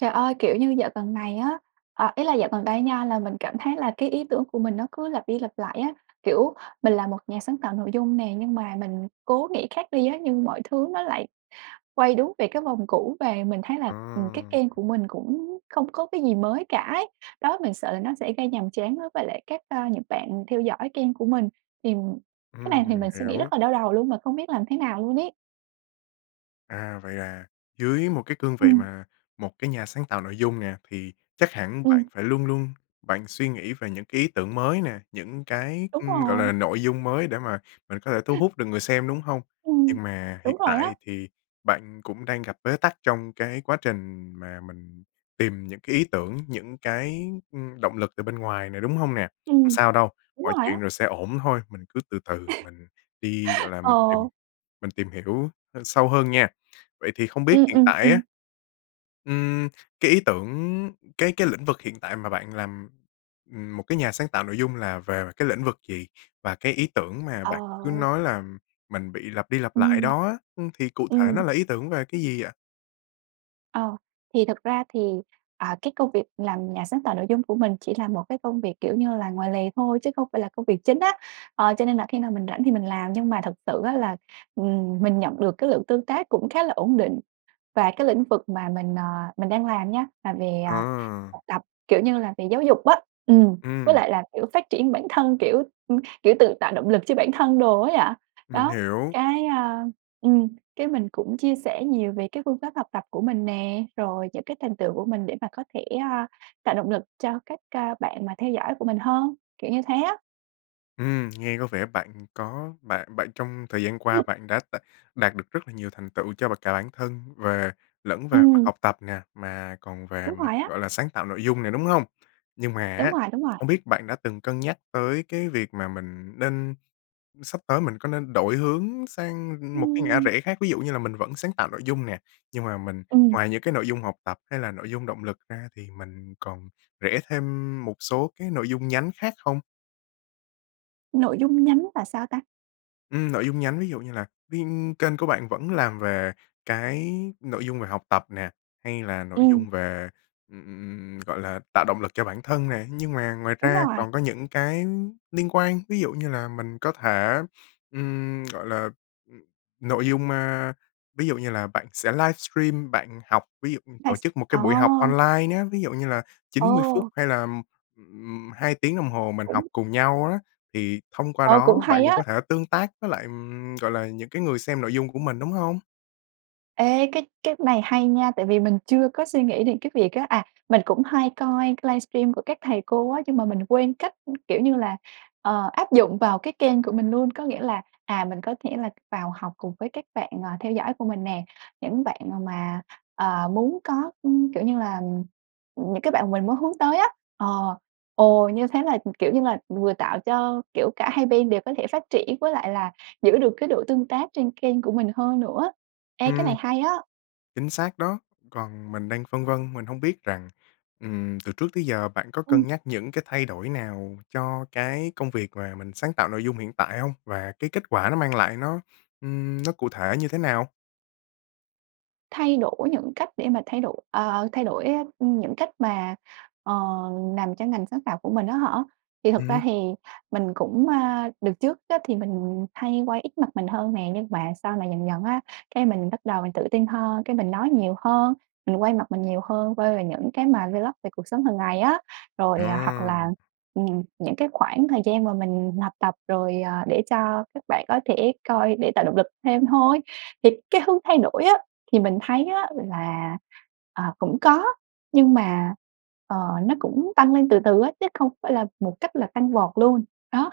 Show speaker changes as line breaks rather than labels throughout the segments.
Trời ơi, kiểu như dạo gần này á ờ, ý là dạo gần đây nha là mình cảm thấy là cái ý tưởng của mình nó cứ lặp đi lặp lại á. Kiểu, mình là một nhà sáng tạo nội dung nè, nhưng mà mình cố nghĩ khác đi á, nhưng mọi thứ nó lại quay đúng về cái vòng cũ. Và mình thấy là, ừm, cái
À.
kênh của mình cũng không có cái gì mới cả ấy. Đó, mình sợ là nó sẽ gây nhàm chán với với lại các, ơ, những bạn theo dõi kênh của mình. Thì cái
Ừm,
này thì
mình
mình suy nghĩ
hiểu.
rất là đau đầu luôn mà không biết làm thế nào luôn ấy.
À, vậy là dưới một cái cương vị
Ừm.
mà một cái nhà sáng tạo nội dung nè, thì chắc hẳn bạn
Ừm.
phải luôn luôn bạn suy nghĩ về những cái ý tưởng mới nè, những cái,
Đúng
ưm, gọi
rồi.
là, nội dung mới để mà mình có thể thu hút được người xem, đúng hông?
Ừm,
Nhưng mà hiện
đúng rồi
tại
á.
thì bạn cũng đang gặp bế tắc trong cái quá trình mà mình tìm những cái ý tưởng, những cái, ưm, động lực từ bên ngoài nè, đúng hông nè? Không
Ừm,
sao đâu,
đúng
mọi
rồi á.
chuyện rồi sẽ ổn thôi. Mình cứ từ từ, mình đi, gọi là, mình tìm
Ờ.
mình tìm hiểu h sâu hơn nha! Vậy thì không biết
Ừm,
hiện
ừm,
tại
ừm.
á ưm, cái ý tưởng, cái cái lĩnh vực hiện tại mà bạn làm, ừm, một cái nhà sáng tạo nội dung là về cái lĩnh vực gì? Và cái ý tưởng mà bạn cứ
Ờ.
nói là mình bị lặp đi lặp lại
Ừm.
đó á, ừ, thì cụ thể nó
Ừm.
là ý tưởng về cái gì vậy?
Ờ, thì thực ra thì, à, cái công việc làm nhà sáng tạo nội dung của mình chỉ là một cái công việc, kiểu như là, ngoài lề thôi chứ không phải là công việc chính á, ờ, cho nên là khi nào mình rảnh thì mình làm. Nhưng mà thật sự á là, ừm, mình nhận được cái lượng tương tác cũng khá là ổn định và cái lĩnh vực mà mình, à, mình đang làm nhá là về
Ờ.
học tập, kiểu như là về giáo dục á. Ừm, với
Ừm.
lại là, kiểu, phát triển bản thân, kiểu, kiểu tự tạo động lực cho bản thân đồ ấy ạ.
Mình
Đó,
hiểu.
cái, a, ừm, cái mình cũng chia sẻ nhiều về cái phương pháp học tập của mình nè, rồi những cái thành tựu của mình để mà có thể, a, tạo động lực cho các, a, bạn mà theo dõi của mình hơn, kiểu như thế á.
Ừm, nghe có vẻ bạn có bạn bạn trong thời gian qua
[unintelligible]
bạn đã đ đạt được rất là nhiều thành tựu cho bạn cả bản thân về lẫn về mặt
Ừm.
học tập nè, mà còn về
Đúng
mặt,
rồi á.
gọi là, sáng tạo nội dung nè, đúng hông? Nhưng mà
Đúng
á,
rồi, đúng rồi.
không biết bạn đã từng cân nhắc tới cái việc mà mình nên sắp tới mình có nên đổi hướng sang một cái ngã
Ưm.
rẽ khác? Ví dụ như là mình vẫn sáng tạo nội dung nè, nhưng mà mình
Ừm.
ngoài những cái nội dung học tập hay là nội dung động lực ra thì mình còn rẽ thêm một số cái nội dung nhánh khác không?
Nội dung nhánh là sao ta?
Ừm, nội dung nhánh, ví dụ như là ví kênh của bạn vẫn làm về cái nội dung về học tập nè, hay là nội
Ừm.
dung về, ừm, gọi là tạo động lực cho bản thân nè, nhưng mà ngoài
Đúng
ra
rồi!
còn có những cái liên quan. Ví dụ như là mình có thể, ừm, gọi là, nội dung, a, ví dụ như là bạn sẽ livestream bạn học, ví dụ
Là
tổ
s
chức một cái buổi học
Ồ!
online ná, ví dụ như là 90 phút
Ồ!
hay là, ừm, 2 tiếng đồng hồ mình học
Cũng
cùng nhau á. Thì thông qua
Ờ, cũng
đó bạn
hay
cũng
á!
có thể tương tác với lại, ừm, gọi là, những cái người xem nội dung của mình, đúng hông?
Ê, cái cái này hay nha, tại vì mình chưa có suy nghĩ đến cái việc á, à, mình cũng hay coi cái livestream của các thầy cô á, nhưng mà mình quên cách, kiểu như là, ờ, áp dụng vào cái kênh của mình luôn. Có nghĩa là, à, mình có thể là vào học cùng với các bạn, à, theo dõi của mình nè, những bạn mà, ờ, muốn có, ưm, kiểu như là, những cái bạn mình muốn hướng tới á, ờ, ồ, như thế là, kiểu như là, vừa tạo cho, kiểu, cả hai bên đều có thể phát triển với lại là giữ được cái độ tương tác trên kênh của mình hơn nữa. Ê, cái này
Ừm,
hay á!
chính xác đó! Còn mình đang phân vân, mình hông biết rằng, ừm, từ trước tới giờ bạn có
Ừm.
cân nhắc những cái thay đổi nào cho cái công việc mà mình sáng tạo nội dung hiện tại hông? Và cái kết quả nó mang lại nó, ừm, nó cụ thể như thế nào?
Thay đổi những cách để mà thay đổi ờ, thay đổi, a, những cách mà, ờ, làm cho ngành sáng tạo của mình á hả? Thì thực ra
Ừm.
thì mình cũng, a, đợt trước á, thì mình hay quay ít mặt mình hơn nè, nhưng mà sau này dần dần á, cái mình bắt đầu mình tự tin hơn, cái mình nói nhiều hơn, mình quay mặt mình nhiều hơn, quay về những cái mà vlog về cuộc sống hàng ngày á. Rồi hoặc
Ờ.
là, ừm, những cái khoảng thời gian mà mình học tập rồi, ờ, để cho các bạn có thể coi để tạo động lực thêm thôi. Thì cái hướng thay đổi á, thì mình thấy á là, ờ, cũng có nhưng mà, ờ, nó cũng tăng lên từ từ á, chứ không phải là một cách là tăng vọt luôn, đó.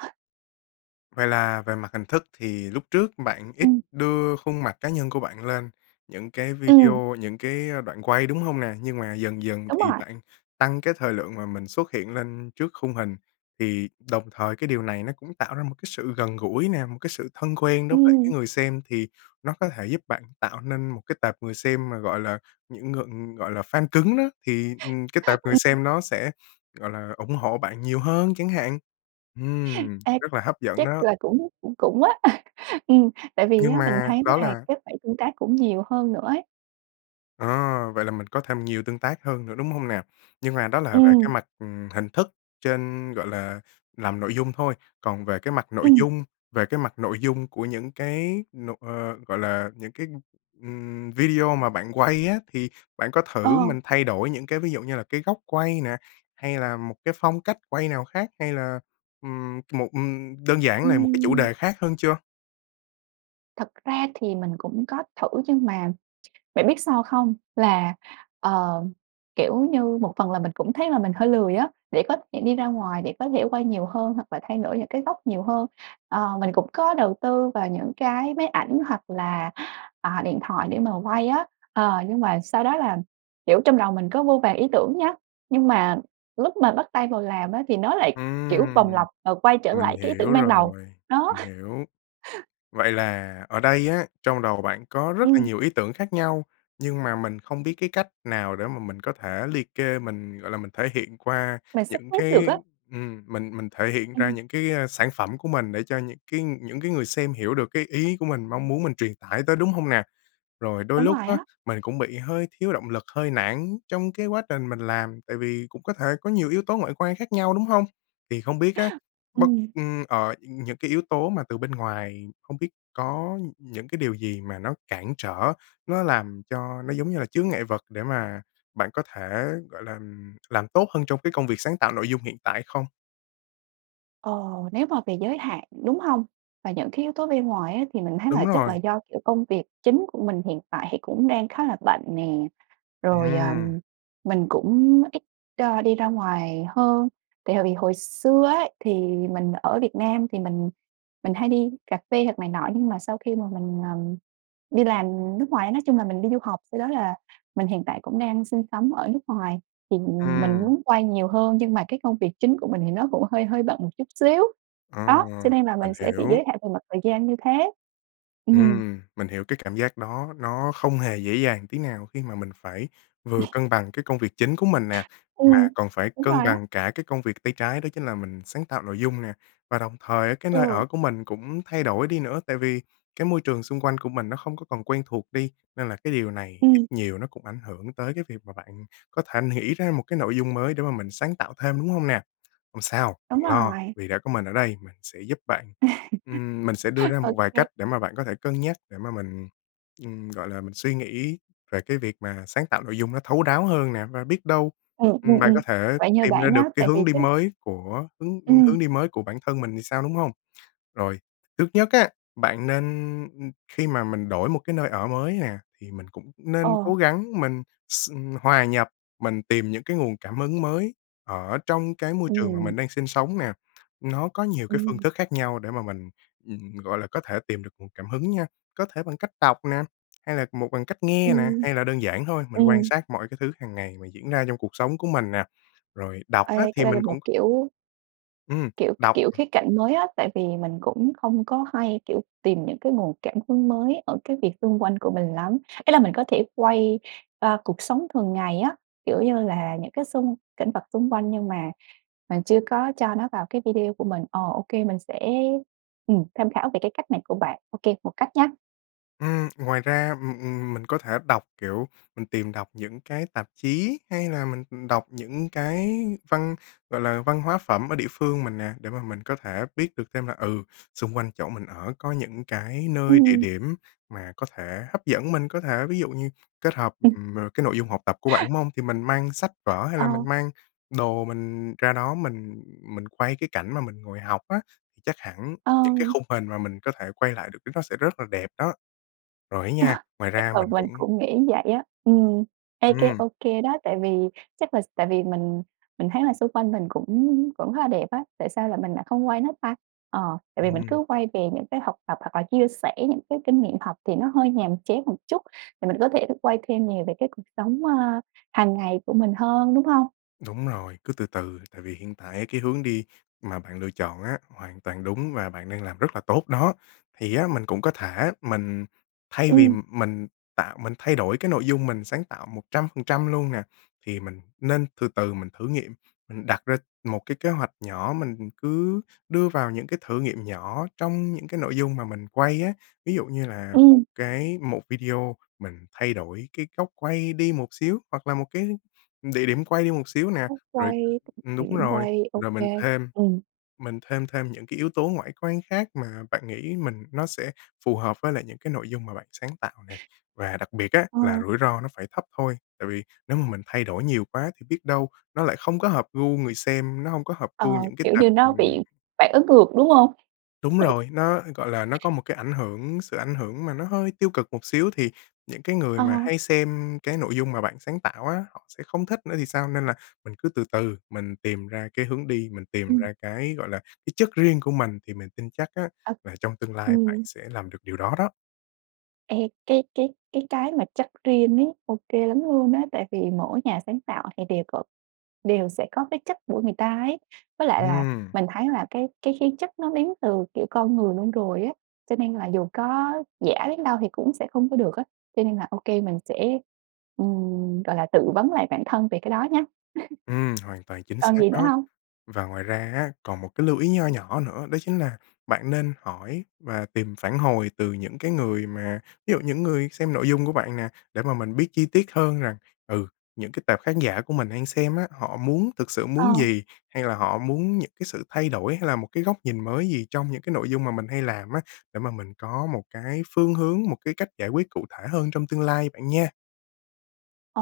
Vậy là về mặt hình thức thì lúc trước bạn ít
Ừm.
đưa khuôn mặt cá nhân của bạn lên những cái
Ừm.
video, những cái đoạn quay, đúng hông nè? Nhưng mà dần dần
Đúng
thì
rồi.
bạn tăng cái thời lượng mà mình xuất hiện lên trước khung hình. Thì đồng thời cái điều này nó cũng tạo ra một cái sự gần gũi nè, một cái sự thân quen đối với lại
Ừm.
cái người xem thì nó có thể giúp bạn tạo nên một cái tệp người xem mà, gọi là, những ngừ gọi là fan cứng đó, thì, ừm, cái tệp người
Ừm.
xem nó sẽ, gọi là, ủng hộ bạn nhiều hơn chẳng hạn. Ừm,
Ê,
rất là hấp dẫn
chắc
đó.
là cũng cũng cũng á. Ừm, tại vì
Nhưng
á mình
mà
thấy là
đó là
các bạn tương tác cũng nhiều hơn nữa ấy.
À, vậy là mình có thêm nhiều tương tác hơn nữa, đúng hông nào? Nhưng mà đó là về cái
Ừm.
mặt, ừm, hình thức trên, gọi là, làm nội dung thôi. Còn về cái mặt nội
Ừm.
dung về cái mặt nội dung của những cái n ờ, gọi là, những cái, ừm, video mà bạn quay á, thì bạn có thử
Ờ.
mình thay đổi những cái ví dụ như là cái góc quay nè, hay là một cái phong cách quay nào khác, hay là, ừm, một, ừm đơn giản là một cái chủ
Ưm.
đề khác hơn chưa?
Thật ra thì mình cũng có thử, nhưng mà bạn biết sao không? Là, ờ, kiểu như, một phần là mình cũng thấy là mình hơi lười á, để có thể đi ra ngoài, để có thể quay nhiều hơn, hoặc là thay đổi những cái góc nhiều hơn. Ờ, mình cũng có đầu tư vào những cái máy ảnh, hoặc là, à, điện thoại để mà quay á, ờ, nhưng mà sau đó là, kiểu, trong đầu mình có vô vàn ý tưởng nhá, nhưng mà lúc mà bắt tay vào làm á, thì nó lại, kiểu, vòng
Ừm,
lặp và quay trở
mình
lại cái ý tưởng
hiểu
ban đầu,
rồi,
đó.
mình hiểu. Vậy là ở đây á, trong đầu bạn có rất là
Ừm.
nhiều ý tưởng khác nhau, nhưng mà mình không biết cái cách nào để mà mình có thể liệt kê mình, gọi là, mình thể hiện qua
Mình sắp
những
xếp được
cái,
á.
ừm, mình mình thể hiện ra
Ừm.
những cái sản phẩm của mình để cho những cái những cái người xem hiểu được cái ý của mình mong muốn mình truyền tải tới đúng hông nè? Rồi đôi
Đúng
lúc
rồi
á,
á.
mình cũng bị hơi thiếu động lực, hơi nản trong cái quá trình mình làm, tại vì cũng có thể có nhiều yếu tố ngoại quan khác nhau, đúng hông? Thì không biết á, bất
Ừm.
ưm, ờ, những cái yếu tố mà từ bên ngoài không biết có những cái điều gì mà nó cản trở, nó làm cho nó giống như là chướng ngại vật để mà bạn có thể, gọi là, làm tốt hơn trong cái công việc sáng tạo nội dung hiện tại không?
Ồ, nếu mà về giới hạn, đúng hông? Và những cái yếu tố bên ngoài á, thì mình thấy là
Đúng
chắc là
rồi.
do, kiểu, công việc chính của mình hiện tại thì cũng đang khá là bận nè, rồi, ờ,
Ừm.
mình cũng ít, ơ, đi ra ngoài hơn tại hồi vì hồi xưa ấy, thì mình ở Việt Nam thì mình mình hay đi cà phê hoặc này nọ nhưng mà sau khi mà mình, ờm, đi làm nước ngoài nói chung là mình đi du học sau đó là mình hiện tại cũng đang sinh sống ở nước ngoài thì mình mình
Ừm.
muốn quay nhiều hơn nhưng mà cái công việc chính của mình thì nó cũng hơi hơi bận một chút xíu.
Ờ,
Đó, cho nên là
mình
mình sẽ bị
hiểu.
giới hạn về mặt thời gian như thế, ừm.
Ừm, mình hiểu cái cảm giác đó nó không hề dễ dàng tí nào khi mà mình phải vừa
[unintelligible]
cân bằng cái công việc chính của mình nè,
Ừm,
mà còn phải
đúng
cân
rồi á.
bằng cả cái công việc tay trái đó chính là mình sáng tạo nội dung nè. Và đồng thời á, cái nơi
Ừ.
ở của mình cũng thay đổi đi nữa, tại vì cái môi trường xung quanh của mình nó không có còn quen thuộc đi nên là cái điều này ít
Ừm.
nhiều nó cũng ảnh hưởng tới cái việc mà bạn có thể nghĩ ra một cái nội dung mới để mà mình sáng tạo thêm, đúng hông nè? Không sao,
Đúng
đừng lo,
rồi.
vì đã có mình ở đây, mình sẽ giúp bạn. Ừm, mình sẽ đưa ra một vài
OK.
cách để mà bạn có thể cân nhắc để mà mình, ừm, gọi là, mình suy nghĩ về cái việc mà sáng tạo nội dung nó thấu đáo hơn nè, và biết đâu,
Ừm,
ừm,
ừm,
bạn
ừm,
có thể
vậy nhờ
tìm ra
bạn nhá,
được cái
tại vì
hướng đi
cái
mới của hướng, ưm,
Ừm.
hướng đi mới của bản thân mình thì sao, đúng hông? Rồi, trước nhất á, bạn nên ưm, khi mà mình đổi một cái nơi ở mới nè thì mình cũng nên cố
Ờ.
gắng mình hòa nhập, mình tìm những cái nguồn cảm hứng mới ở trong cái môi trường mà
Ừm.
mình đang sinh sống nè. Nó có nhiều cái phương
Ừm.
thức khác nhau để mà mình, ừm, gọi là có thể tìm được nguồn cảm hứng nha, có thể bằng cách đọc nè hay là một bằng cách nghe nè
Ừm.
hay là đơn giản thôi, mình quan
Ừm.
sát mọi cái thứ hàng ngày mà diễn ra trong cuộc sống của mình nè. Rồi đọc á
Ê, cái
thì
đây là
mình
một
cũng
kiểu
Ừm,
kiểu k
đọc.
kiểu khía cạnh mới á, tại vì mình cũng không có hay, kiểu, tìm những cái nguồn cảm hứng mới ở cái việc xung quanh của mình lắm. Ý là mình có thể quay, ơ, cuộc sống thường ngày á, kiểu như là, những cái xung cảnh vật xung quanh nhưng mà mình chưa có cho nó vào cái video của mình, ờ, OK, mình sẽ, ừm, tham khảo về cái cách này của bạn. OK, một cách nhá.
Ưm ngoài ra, ừm, ừm, mình có thể đọc, kiểu, mình tìm đọc những cái tạp chí hay là mình đọc những cái văn, gọi là, văn hóa phẩm ở địa phương mình nè, để mà mình có thể biết được thêm là, ừ, xung quanh chỗ mình ở có những cái nơi địa
Ừm.
điểm mà có thể hấp dẫn mình, có thể ví dụ như kết hợp,
[unintelligible]
ừm, ờ, cái nội dung học tập của bạn, đúng hông? Thì mình mang sách vở hay là mình
Ờ.
mang đồ mình ra đó mình mình quay cái cảnh mà mình ngồi học á, chắc hẳn những cái
Ờm.
khung hình mà mình có thể quay lại được lúc đó nó sẽ rất là đẹp đó. Rồi ấy nha,
[unintelligible]
ngoài
Chắc
ra
là
mình
mình
cũng
cũng nghĩ vậy á. Ừm, ê cái
Ừm.
ô kê đó, tại vì chắc là s tại vì mình, mình thấy là xung quanh mình cũng cũng khá là đẹp á. Tại sao là mình lại không quay nó ta? Ờ, tại vì mình
Ừm.
cứ quay về những cái học tập hoặc là chia sẻ những cái kinh nghiệm học thì nó hơi nhàm chán một chút, thì mình có thể quay thêm nhiều về cái cuộc sống, ơ, hàng ngày của mình hơn, đúng hông?
Đúng rồi, cứ từ từ. Tại vì hiện tại á cái hướng đi mà bạn lựa chọn á, hoàn toàn đúng và bạn đang làm rất là tốt đó. Thì á mình cũng có thể mình thay vì
Ừm.
mình tạo mình thay đổi cái nội dung mình sáng tạo 100% luôn nè, thì mình nên từ từ mình thử nghiệm. Mình đặt ra một cái kế hoạch nhỏ mình cứ đưa vào những cái thử nghiệm nhỏ trong những cái nội dung mà mình quay á. Ví dụ như là một
Ừm.
cái một video mình thay đổi cái góc quay đi một xíu hoặc là một cái địa điểm quay đi một xíu nè,
Góc
rồi
quay
ừm, đúng
điểm
rồi.
quay. OK.
Rồi mình thêm
Ừm.
mình thêm thêm những cái yếu tố ngoại quan khác mà bạn nghĩ mình nó sẽ phù hợp với lại những cái nội dung mà bạn sáng tạo nè và đặc biệt á
Ờ.
là rủi ro nó phải thấp thôi, tại vì nếu mà mình thay đổi nhiều quá thì biết đâu nó lại không có hợp gu người xem, nó hông có hợp
Ờ,
gu những cái
kiểu
tệp
như, nó
ừm.
bị phản ứng ngược, đúng hông?
Đúng rồi, nó, gọi là, nó có một cái ảnh hưởng, sự ảnh hưởng mà nó hơi tiêu cực một xíu thì những cái người mà
Ờ.
hay xem cái nội dung mà bạn sáng tạo á, họ sẽ không thích nữa thì sao? Nên là mình cứ từ từ mình tìm ra cái hướng đi, mình tìm
Ừm.
ra cái, gọi là, cái chất riêng của mình thì mình tin chắc á
Ờ.
là trong tương lai bạn
Ừm.
sẽ làm được điều đó đó.
Ê, cái cái cái cái mà chất riêng ấy, ô kê lắm luôn á. Tại vì mỗi nhà sáng tạo thì đều cộp đều sẽ có cái chất của người ta ấy, với lại là
Ừm.
mình thấy là cái cái khí chất nó đến từ, kiểu, con người luôn rồi á, cho nên là dù có giả đến đâu thì cũng sẽ không có được á. Cho nên là ô kê, mình sẽ, ừm, gọi là, tự vấn lại bản thân về cái đó nhá.
Ừm, hoàn toàn chính
Còn
xác
gì nữa
đó.
hông?
Và ngoài ra á, còn một cái lưu ý nho nhỏ nữa, đó chính là bạn nên hỏi và tìm phản hồi từ những cái người mà ví dụ những người xem nội dung của bạn nè, để mà mình biết chi tiết hơn rằng, ừ, những cái tệp khán giả của mình đang xem á họ muốn thực sự muốn
Ờ.
gì, hay là họ muốn những cái sự thay đổi hay là một cái góc nhìn mới gì trong những cái nội dung mà mình hay làm á, để mà mình có một cái phương hướng, một cái cách giải quyết cụ thể hơn trong tương lai bạn nha.
Ồ,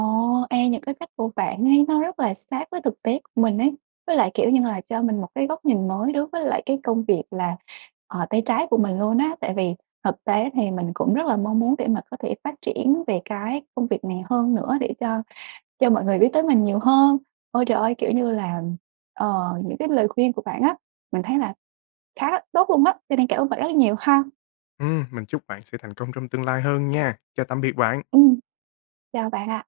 ê, những cái cách của bạn ấy, nó rất là sát với thực tế của mình ấy. Với lại, kiểu nhưng là, cho mình một cái góc nhìn mới đối với lại cái công việc là, ờ, tay trái của mình luôn á, tại vì thực tế thì mình cũng rất là mong muốn để mà có thể phát triển về cái công việc này hơn nữa để cho cho mọi người biết tới mình nhiều hơn. Ôi trời ơi! Kiểu như là, ờ, những cái lời khuyên của bạn á, mình thấy là khá tốt luôn á, cho nên cảm ơn bạn rất nhiều ha.
Ừm, mình chúc bạn sẽ thành công trong tương lai hơn nha! Chào tạm biệt bạn!
Ừm. Chào bạn ạ!